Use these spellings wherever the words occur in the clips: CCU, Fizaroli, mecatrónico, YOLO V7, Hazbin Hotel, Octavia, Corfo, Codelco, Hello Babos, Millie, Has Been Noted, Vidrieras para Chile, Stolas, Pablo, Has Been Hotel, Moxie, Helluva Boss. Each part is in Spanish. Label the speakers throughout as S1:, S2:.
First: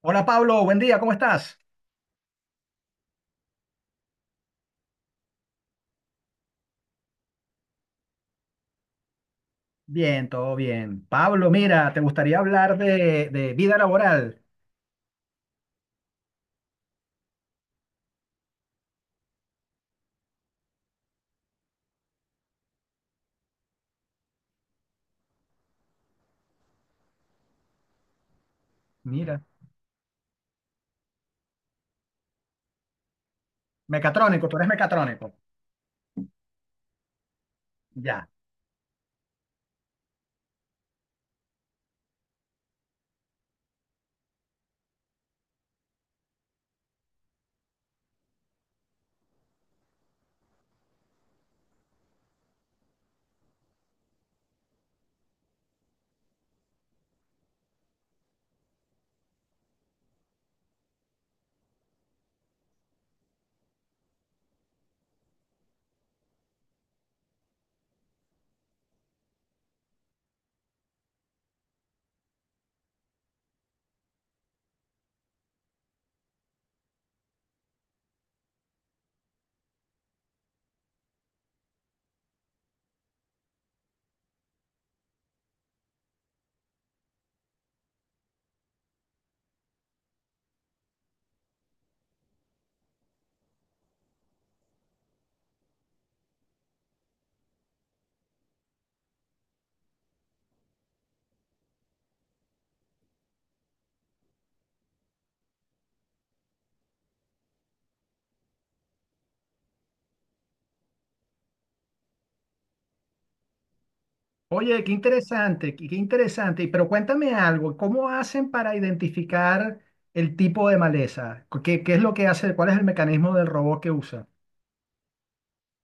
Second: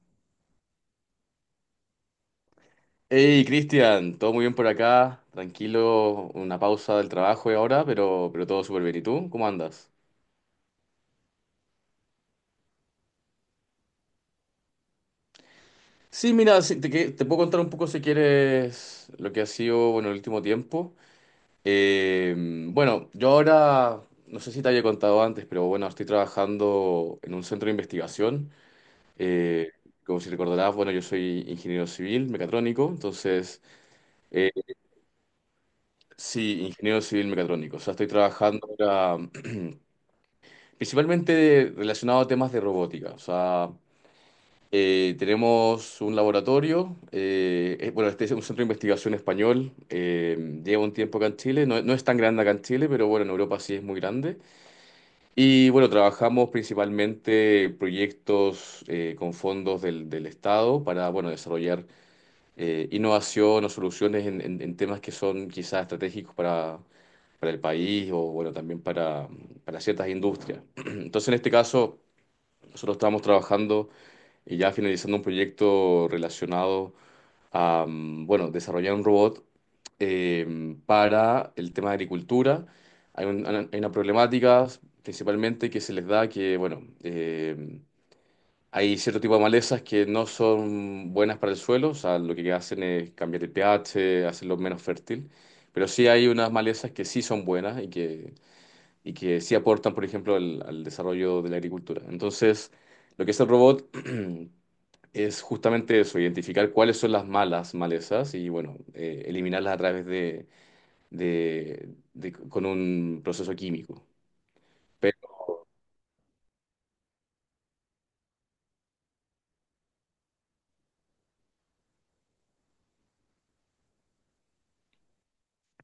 S1: Hola, Pablo, buen día, ¿cómo estás?
S2: Hey, Cristian, todo muy bien por acá, tranquilo, una pausa del trabajo y ahora, pero todo súper bien. ¿Y tú? ¿Cómo andas?
S1: Bien, todo bien. Pablo, mira, te gustaría hablar de vida laboral.
S2: Sí, mira, sí, te puedo contar un poco si quieres lo que ha sido, bueno, el último tiempo. Eh, bueno, yo ahora, no sé si te había contado antes, pero bueno, estoy trabajando en un centro de investigación.
S1: Mira,
S2: Eh, Como si recordarás, bueno, yo soy ingeniero civil mecatrónico, entonces,
S1: mecatrónico,
S2: eh,
S1: tú eres mecatrónico.
S2: sí, ingeniero civil mecatrónico. O sea, estoy
S1: Ya.
S2: trabajando ahora principalmente relacionado a temas de robótica. O sea, tenemos un laboratorio, bueno, este es un centro de investigación español, lleva un tiempo acá en Chile, no, no es tan grande acá en Chile, pero bueno, en Europa sí es muy grande. Y bueno, trabajamos principalmente proyectos con fondos del Estado para, bueno, desarrollar innovación o soluciones en temas que son quizás estratégicos para el país o, bueno, también para ciertas industrias. Entonces, en este caso. Nosotros estábamos trabajando y ya finalizando un proyecto relacionado a, bueno, desarrollar un robot para el tema de agricultura. Hay una problemática principalmente que se les da que, bueno, hay cierto tipo de malezas que no son buenas para el suelo, o sea, lo que hacen es cambiar el pH, hacerlo menos fértil, pero sí hay unas malezas que sí son buenas y que sí aportan, por ejemplo, al desarrollo de la agricultura. Entonces, lo que es el robot es justamente eso, identificar cuáles son las malas malezas y, bueno, eliminarlas a través con un proceso químico.
S1: Oye, qué
S2: Pero,
S1: interesante, qué interesante. Pero cuéntame algo, ¿cómo hacen para identificar el tipo de maleza? ¿Qué es lo que hace? ¿Cuál es el mecanismo del robot que usa?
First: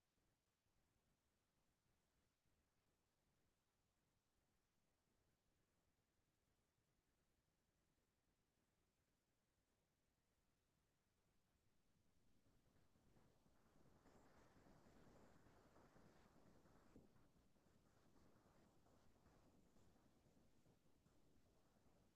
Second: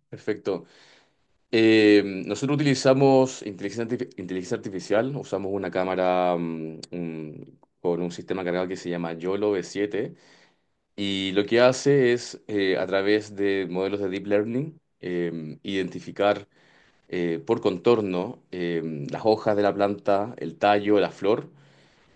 S2: perfecto. Nosotros utilizamos inteligencia artificial, usamos una cámara con un sistema cargado que se llama YOLO V7. Y lo que hace es, a través de modelos de deep learning, identificar por contorno, las hojas de la planta, el tallo, la flor,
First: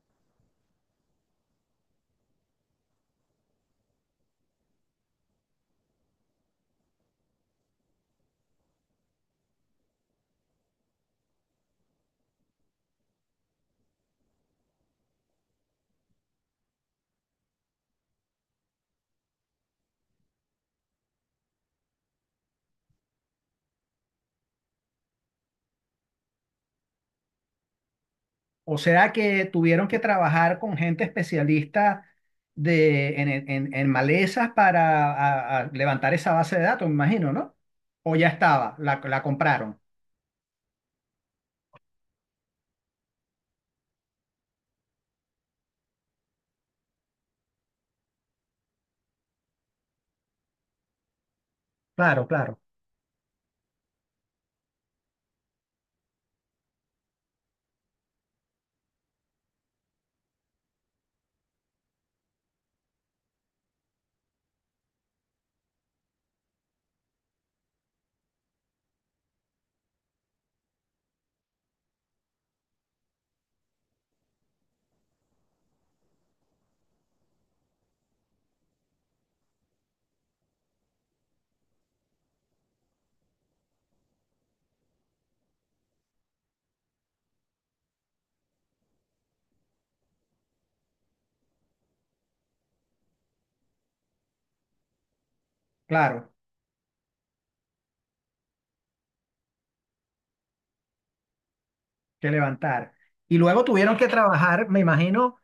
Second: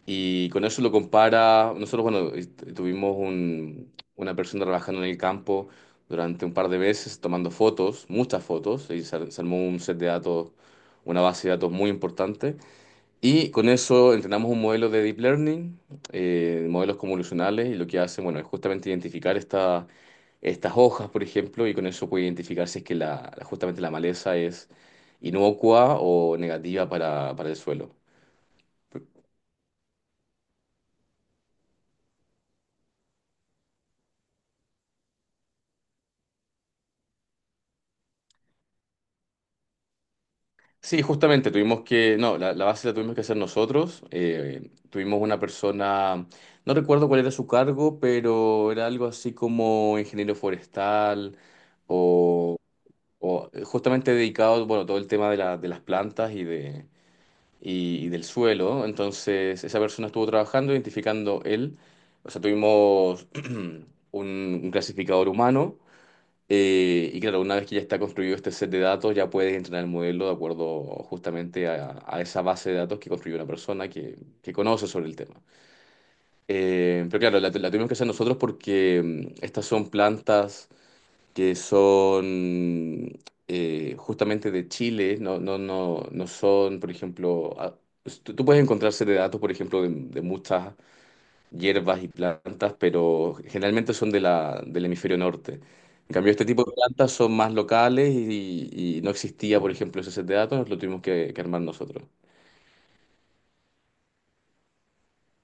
S2: y con eso lo compara. Nosotros, bueno, tuvimos una persona trabajando en el campo durante un par de veces, tomando fotos, muchas fotos, y se armó un set de datos, una base de datos muy importante. Y con eso entrenamos un modelo de deep learning, modelos convolucionales, y lo que hace, bueno, es justamente identificar estas hojas, por ejemplo, y con eso puede identificar si es que justamente la maleza es inocua o negativa para el suelo.
S1: O sea que tuvieron que trabajar con gente especialista en malezas para a levantar esa base de datos, me imagino, ¿no? O ya estaba, la compraron.
S2: Sí, justamente tuvimos que, no, la base la tuvimos que hacer nosotros. Tuvimos una persona, no recuerdo cuál era su cargo, pero era algo así como ingeniero forestal,
S1: Claro, claro,
S2: o justamente dedicado, bueno, todo el tema de las plantas y del suelo. Entonces, esa persona estuvo trabajando, identificando él. O sea, tuvimos un clasificador humano. Y claro, una vez que ya está construido este set de datos, ya puedes entrenar el modelo de acuerdo justamente a esa base de datos que construyó una persona que conoce sobre el tema. Pero claro, la tuvimos que hacer nosotros porque estas son plantas que son justamente de Chile, no, no, no, no son, por ejemplo, pues, tú puedes encontrarse de datos, por ejemplo, de muchas hierbas y plantas, pero generalmente son del hemisferio norte. En cambio,
S1: claro,
S2: este tipo de plantas son más locales y no existía, por ejemplo, ese set de datos, lo tuvimos que armar nosotros.
S1: que levantar. Y luego tuvieron que trabajar, me imagino,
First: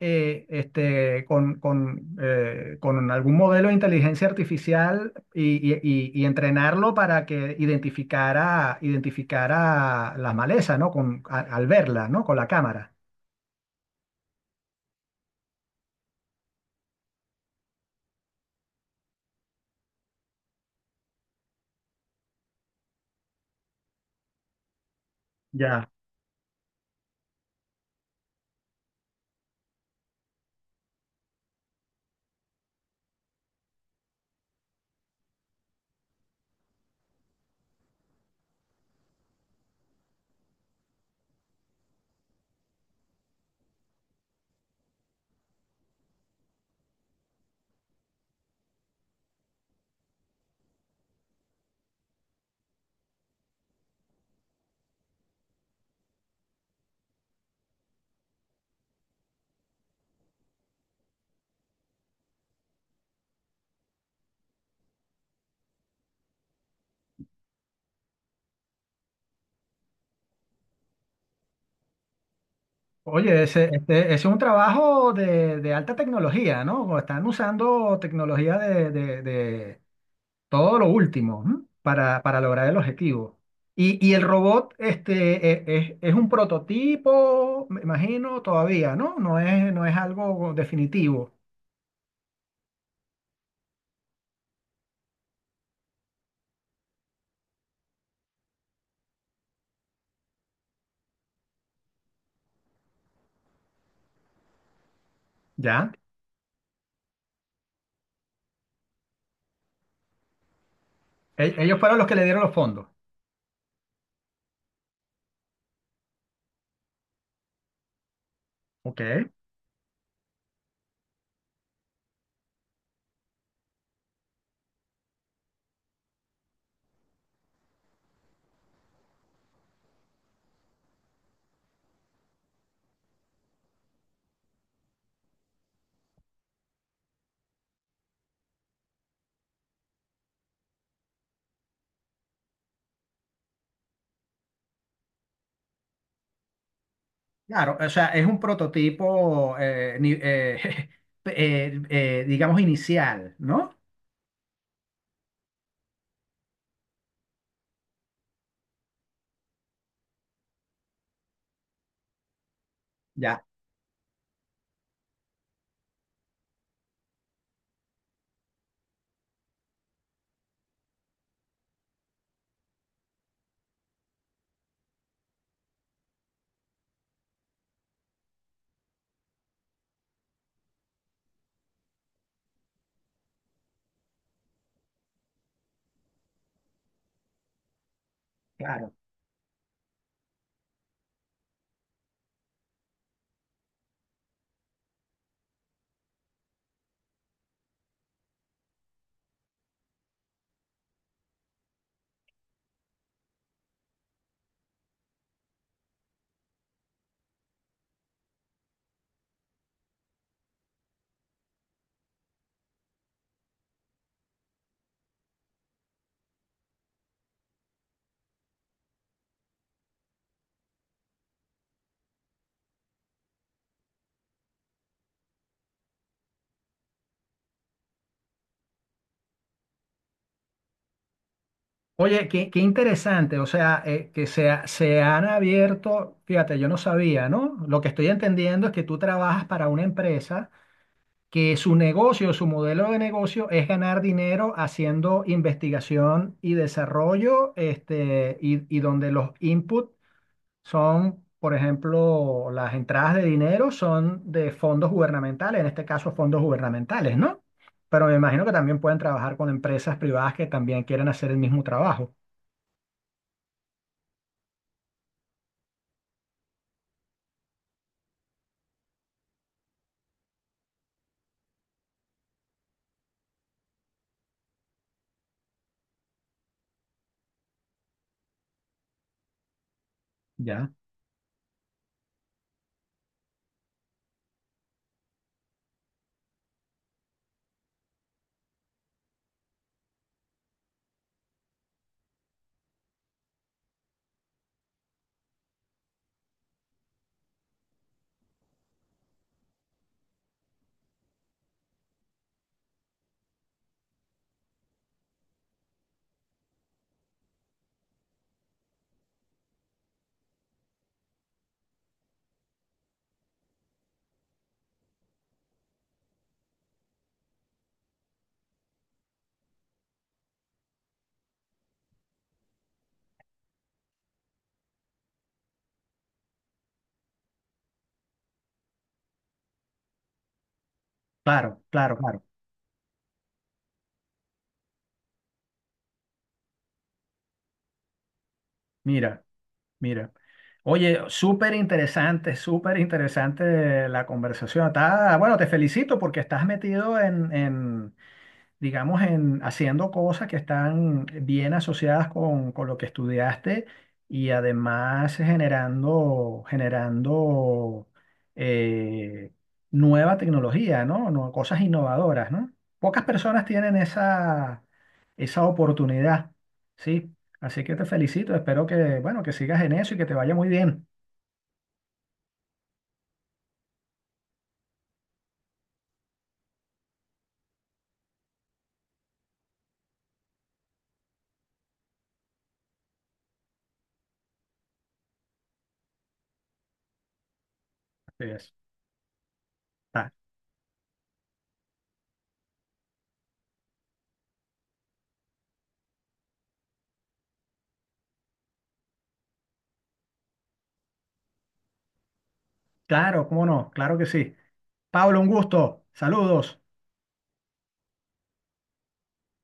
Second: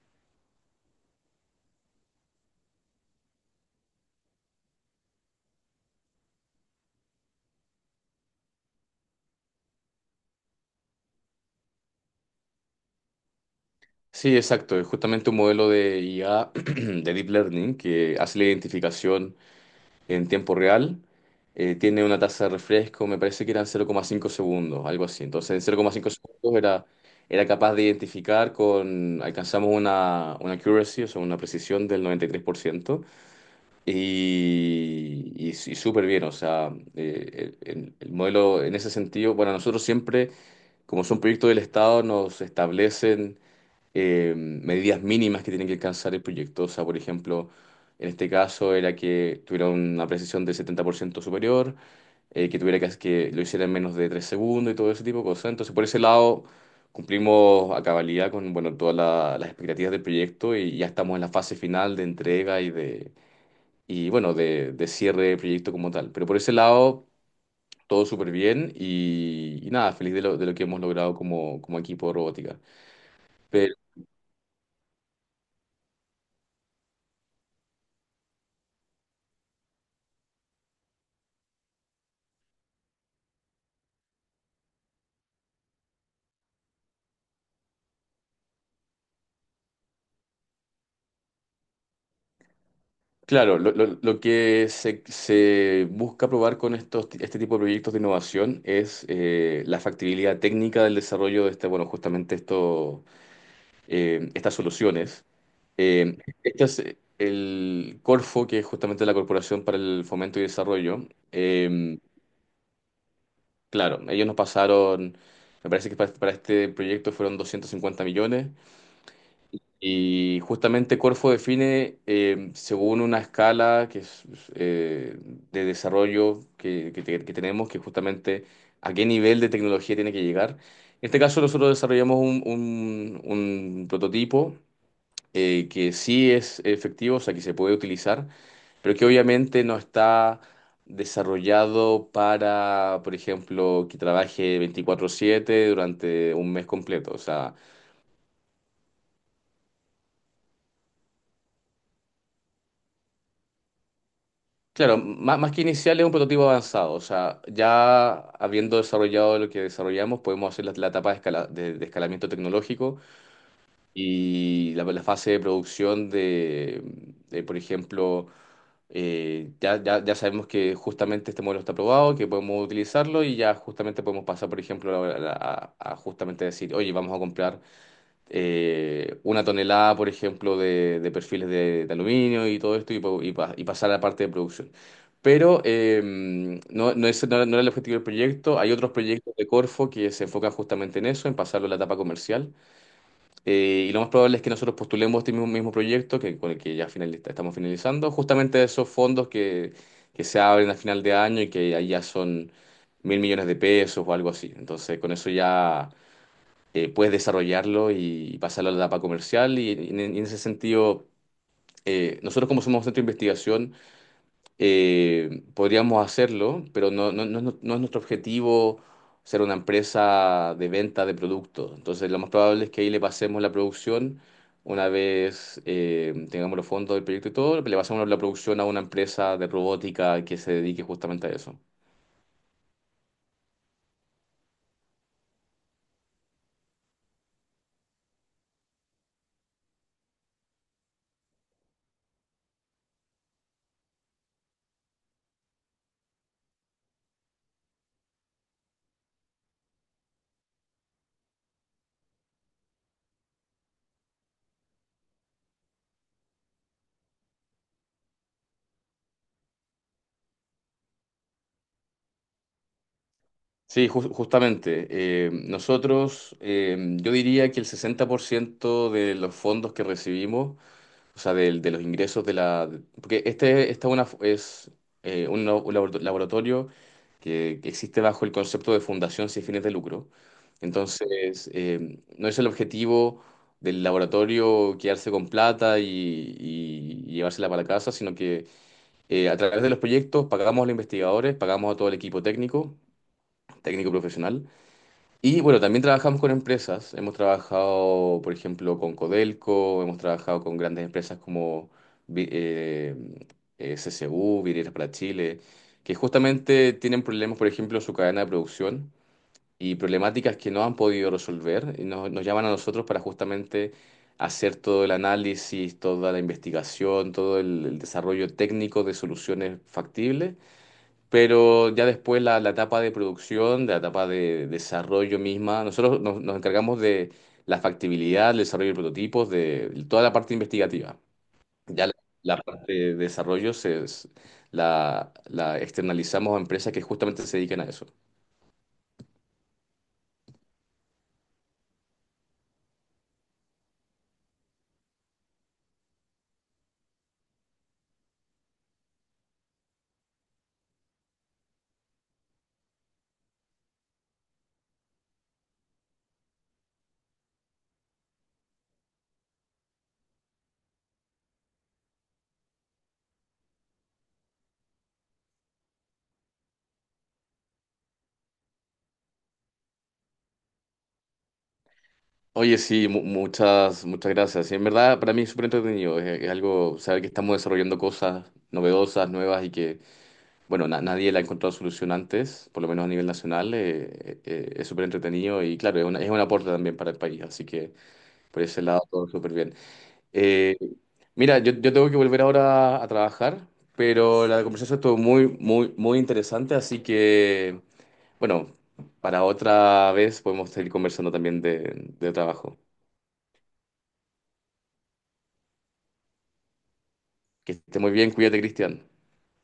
S1: con algún modelo de inteligencia artificial y, y entrenarlo para que identificara, identificara las malezas, ¿no? Con, al verla, ¿no? Con la cámara.
S2: Sí, exacto, es justamente un modelo de IA, de Deep Learning, que hace la identificación en tiempo real. Tiene una tasa de refresco, me parece que eran 0,5 segundos, algo así. Entonces, en
S1: Ya.
S2: 0,5 segundos era capaz de identificar con, alcanzamos una accuracy, o sea, una precisión del 93%, y, tres por ciento, y súper bien, o sea, el modelo en ese sentido, bueno, nosotros siempre, como son proyectos del Estado, nos establecen medidas mínimas que tiene que alcanzar el proyecto. O sea, por ejemplo, en este caso era que tuviera una precisión de 70% superior, que tuviera que lo hiciera en menos de 3 segundos y todo ese tipo de cosas. Entonces, por ese lado, cumplimos a cabalidad con, bueno, todas las expectativas del proyecto y ya estamos en la fase final de entrega y de, y bueno, de cierre del proyecto como tal. Pero por ese lado. Todo súper bien y nada, feliz de lo que hemos logrado como, equipo de robótica.
S1: Oye, ese, este, ese es un trabajo de- de alta tecnología, ¿no? O están usando tecnología de, de todo lo último, ¿m? Para lograr el objetivo. Y el robot este, es un prototipo, me imagino, todavía, ¿no? No es, no es algo definitivo.
S2: Claro, lo que se busca probar con este tipo de proyectos de innovación es la factibilidad técnica del desarrollo de este, bueno, justamente esto, estas soluciones.
S1: Ya.
S2: Eh, este es el Corfo, que es justamente la Corporación para el Fomento y Desarrollo.
S1: Ellos fueron los que le dieron los fondos.
S2: Claro, ellos nos pasaron, me parece que para este proyecto fueron 250 millones.
S1: Ok.
S2: Y justamente Corfo define, según una escala que es, eh, de desarrollo que tenemos, que justamente a qué nivel de tecnología tiene que llegar. En este caso nosotros desarrollamos un prototipo que sí es efectivo, o sea, que se puede utilizar, pero que obviamente no está desarrollado para, por ejemplo, que trabaje 24/7 durante un mes completo. O sea,
S1: Claro, o sea, es un prototipo, digamos, inicial, ¿no?
S2: claro, más, que inicial es un prototipo avanzado, o sea, ya habiendo desarrollado lo que desarrollamos, podemos hacer la etapa de escalamiento tecnológico
S1: Ya.
S2: y la fase de producción por ejemplo, ya sabemos que justamente este modelo está aprobado, que podemos utilizarlo y ya justamente podemos pasar, por ejemplo, a justamente decir, oye, vamos a comprar una tonelada, por ejemplo, de perfiles de aluminio y todo esto y pasar a la parte de producción. Pero no, no, ese no era el objetivo del proyecto. Hay
S1: Claro.
S2: otros proyectos de Corfo que se enfocan justamente en eso, en pasarlo a la etapa comercial. Y lo más probable es que nosotros postulemos este mismo, mismo proyecto con el que ya estamos finalizando, justamente esos fondos que se abren a final de año y que ahí ya son 1.000 millones de pesos o algo así. Entonces, con eso ya puedes desarrollarlo y, pasarlo a la etapa comercial. Y, en ese sentido, nosotros como somos centro de investigación, podríamos hacerlo, pero no, no, no, no es nuestro objetivo ser una empresa de venta de productos. Entonces, lo más probable es que ahí le pasemos la producción. Una vez tengamos los fondos del proyecto y todo, le pasamos la producción a una empresa de robótica que se dedique justamente a eso.
S1: Oye, qué, qué interesante, o sea, que se, se han abierto, fíjate, yo no sabía, ¿no? Lo que estoy entendiendo es que tú trabajas para una empresa que su negocio, su modelo de negocio es ganar dinero haciendo investigación y desarrollo, este, y donde los inputs son, por ejemplo, las entradas de dinero son de fondos gubernamentales, en este caso fondos gubernamentales, ¿no? Pero me imagino que también pueden trabajar con empresas privadas que también quieren hacer el mismo trabajo.
S2: Sí, justamente. Nosotros, yo diría que el 60% de los fondos que recibimos, o sea, los ingresos de la. Porque es un laboratorio que existe bajo el concepto de fundación sin fines de lucro.
S1: Ya.
S2: Entonces, no es el objetivo del laboratorio quedarse con plata y llevársela para la casa, sino que a través de los proyectos pagamos a los investigadores, pagamos a todo el equipo técnico, técnico profesional. Y bueno, también trabajamos con empresas. Hemos trabajado, por ejemplo, con Codelco, hemos trabajado con grandes empresas como Vi- eh, CCU, Vidrieras para Chile, que justamente tienen problemas, por ejemplo, en su cadena de producción y problemáticas que no han podido resolver. Y nos llaman a nosotros para justamente hacer todo el análisis, toda la investigación, todo el desarrollo técnico de soluciones factibles, pero ya después la etapa de producción, de la etapa de desarrollo misma, nosotros nos encargamos de la factibilidad, el desarrollo de prototipos, de toda la parte investigativa.
S1: Claro,
S2: Ya la,
S1: claro, claro.
S2: la parte de desarrollo la externalizamos a empresas que justamente se dedican a eso.
S1: Mira, mira. Oye, súper interesante la conversación. Está- bueno, te felicito porque estás metido en, digamos, en haciendo cosas que están bien asociadas con lo que estudiaste y además generando, generando eh, nueva tecnología, ¿no? No, cosas innovadoras, ¿no? Pocas personas tienen esa, esa oportunidad, ¿sí? Así que te felicito, espero que, bueno, que sigas en eso y que te vaya muy bien.
S2: Oye, sí, muchas, muchas gracias. Sí, en verdad, para mí es súper entretenido. Es algo, saber que estamos desarrollando cosas novedosas, nuevas y que bueno, nadie le ha encontrado solución antes, por lo menos a nivel nacional. Es súper entretenido y claro, es un aporte también para el país, así que
S1: Así
S2: por
S1: es.
S2: ese lado todo súper bien.
S1: Ah,
S2: Eh, Mira, yo tengo que volver ahora a trabajar, pero la conversación estuvo muy, muy, muy interesante, así que bueno, para otra vez podemos seguir conversando también de trabajo.
S1: claro, cómo no, claro que sí. Pablo, un gusto, saludos.
S2: Que esté muy bien, cuídate, Cristian.